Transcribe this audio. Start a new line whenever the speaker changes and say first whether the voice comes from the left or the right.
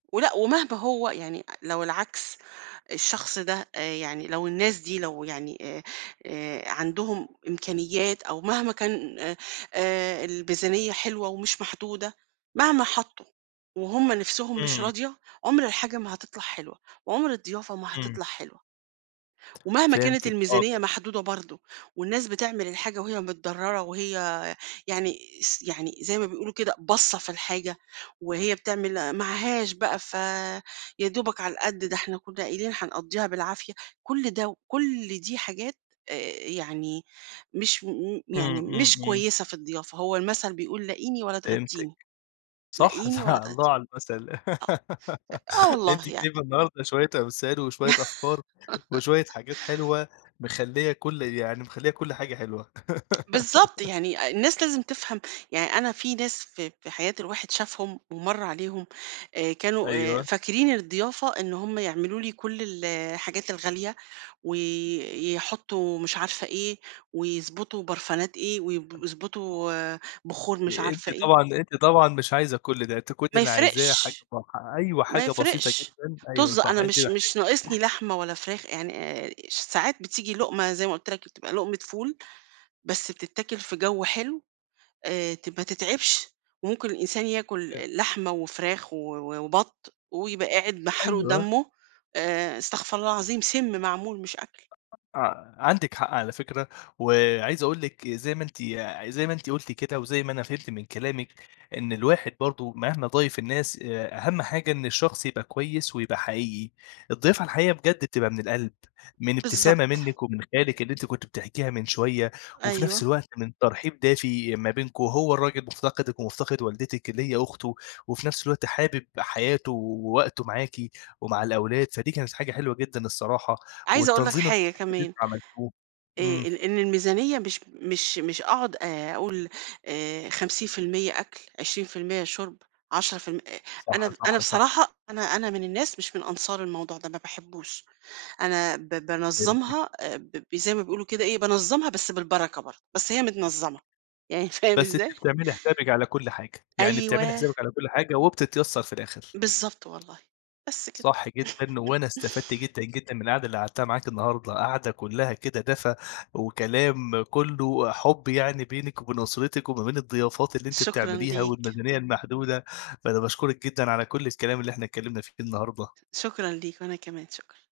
right: ولأ ومهما هو يعني لو العكس، الشخص ده آآ، يعني لو الناس دي لو يعني آآ، آآ، عندهم إمكانيات أو مهما كان آآ، آآ، الميزانيّة حلوة ومش محدودة، مهما حطوا، وهم نفسهم مش
left: امم.
right: راضية، عمر الحاجة ما هتطلع حلوة، وعمر الضيافة ما
left: امم.
right: هتطلع حلوة. ومهما كانت
left: فهمتِك، آه
right: الميزانيّة
left: [unintelligible]
right: محدودة برضه، والناس بتعمل الحاجة وهي متضرّرة وهي، يعني س يعني زي ما بيقولوا كده باصّة في الحاجة، وهي بتعمل معهاش بقى ف يا دوبك على القد ده إحنا كنّا قايلين هنقضّيها بالعافية، كل ده وكل دي حاجات، آآ، يعني مش م
left: امم،
right: يعني
left: امم،
right: مش
left: امم.
right: كويّسة في الضيافة، هو المثل بيقول لاقيني ولا
left: فهمتِك،
right: تغدّيني
left: صح،
right: لاقيني ولا
left: الله
right: تغدّيني،
left: على المثل،
right: آه، آه
left: أنتِ
right: والله يعني.
left: تجيبي النهارده شويّة أمثال وشويّة أفكار، وشويّة حاجات حلوة، مخلّية كل يعني مخلّية كل حاجة حلوة.
right: بالضبط، يعني الناس لازم تفهم، يعني أنا في ناس ف في حياة الواحد شافهم، ومَرّ عليهم، آآ، كانوا آآ،
left: أيوه.
right: فاكرين الضيافة إن هم يعملوا لي كل ال الحاجات الغالية، ويحطوا مش عارفة إيه، ويضبُطوا برفانات إيه، ويب يضبُطوا آآ، بخور مش
left: آآ، أنتِ
right: عارفة إيه.
left: طبعًا أنتِ طبعًا مش عايزة كُلّ ده، أنتِ كُلّ
right: ما
left: اللي عايزاه حاجة
right: يفرقش،
left: [unintelligible] أيوه
right: ما
left: حاجة بسيطة
right: يفرقش،
left: جدً، ا أيوه
right: طظ،
left: صح،
right: أنا
left: أنتِ
right: مش
left: محتاجة
right: مش ناقصني لحمة ولا فراخ يعني آآ، ش ساعات بتيجي لقمة زي ما قُلت لك بتبقى لقمة فول، بس بتتاكل في جو حلو، آآ، ت ما تتعِبش، وممكن الإنسان ياكل
left: [unintelligible]
right: لحمة وفراخ و و وبط، ويبقى قاعد محروق
left: أيوه.
right: دمُّه، آآ، استغفر الله العظيم سِمّ معمول، مش أكل.
left: آه، عندِك حق على فكرة، وعايز أقول لِك زي ما أنتِ يع زي ما أنتِ قُلتِ كده، وزي ما أنا فهمت من كلامِك، إن الواحد برضه مهما ضايف الناس، آآ، أهم حاجة إن الشخص يبقى كويّس، ويبقى حقيقي، الضيافة الحقيقية بجد بتبقى من القلب، من ابتسامة
right: بالضبط.
left: منِّك ومن خالِك اللي أنتِ كنتِ بتحكيها من شويّة، وفي
right: أيوه.
left: نفس الوقت من ترحيب دافي ما بينكم، هو الراجل مفتقدِك ومفتقد والدتِك اللي هي أخته، وفي نفس الوقت حابب حياته ووقته معاكِ، ومع الأولاد فدي كانت حاجة حلوة جدًا الصراحة،
right: عايزة أقول لك
left: والتنظيم
right: حاجة
left: الأُسري اللي
right: كمان.
left: أنتم عملتوه،
right: آآ،
left: امم.
right: آآ، إن الميزانيّة مش مش مش أقعد آآ، أقول، آآ 50% أكل 20% شرب، 10% أ أنا
left: صح،
right: د أنا
left: صح، صح.
right: بصراحة أنا أنا من الناس مش من أنصار الموضوع ده، ما باحبوش، أنا ب
left: فهمتِك.
right: بانظّمها ب زي ما بيقولوا كده إيه بانظّمها بس بالبركة برضه، بس هي متنظّمة، يعني فاهم
left: بس أنتِ
right: إزاي؟
left: بتعملي حسابِك على كُلّ حاجة، يعني بتعملي
right: أيوه.
left: حسابِك على كُلّ حاجة، وبتتيّسر في الآخر.
right: بالضبط والله، بس كده.
left: صح جدًا، وأنا استفدت جدًا، جدًا من القعدة اللي قعدتها معاكِ النهارده، قعدة كلّها كده دفى، وكلام كلّه حُب يعني بينِك وبين أسرتِك، وما بين الضيافات اللي أنتِ
right: شكرًا
left: بتعمليها،
right: ليك.
left: والميزانيّة المحدودة، فأنا باشكرِك جدًا على كُلّ الكلام اللي إحنا اتكلّمنا فيه النهارده.
right: شكرًا ليك، وأنا كمان، شكرًا.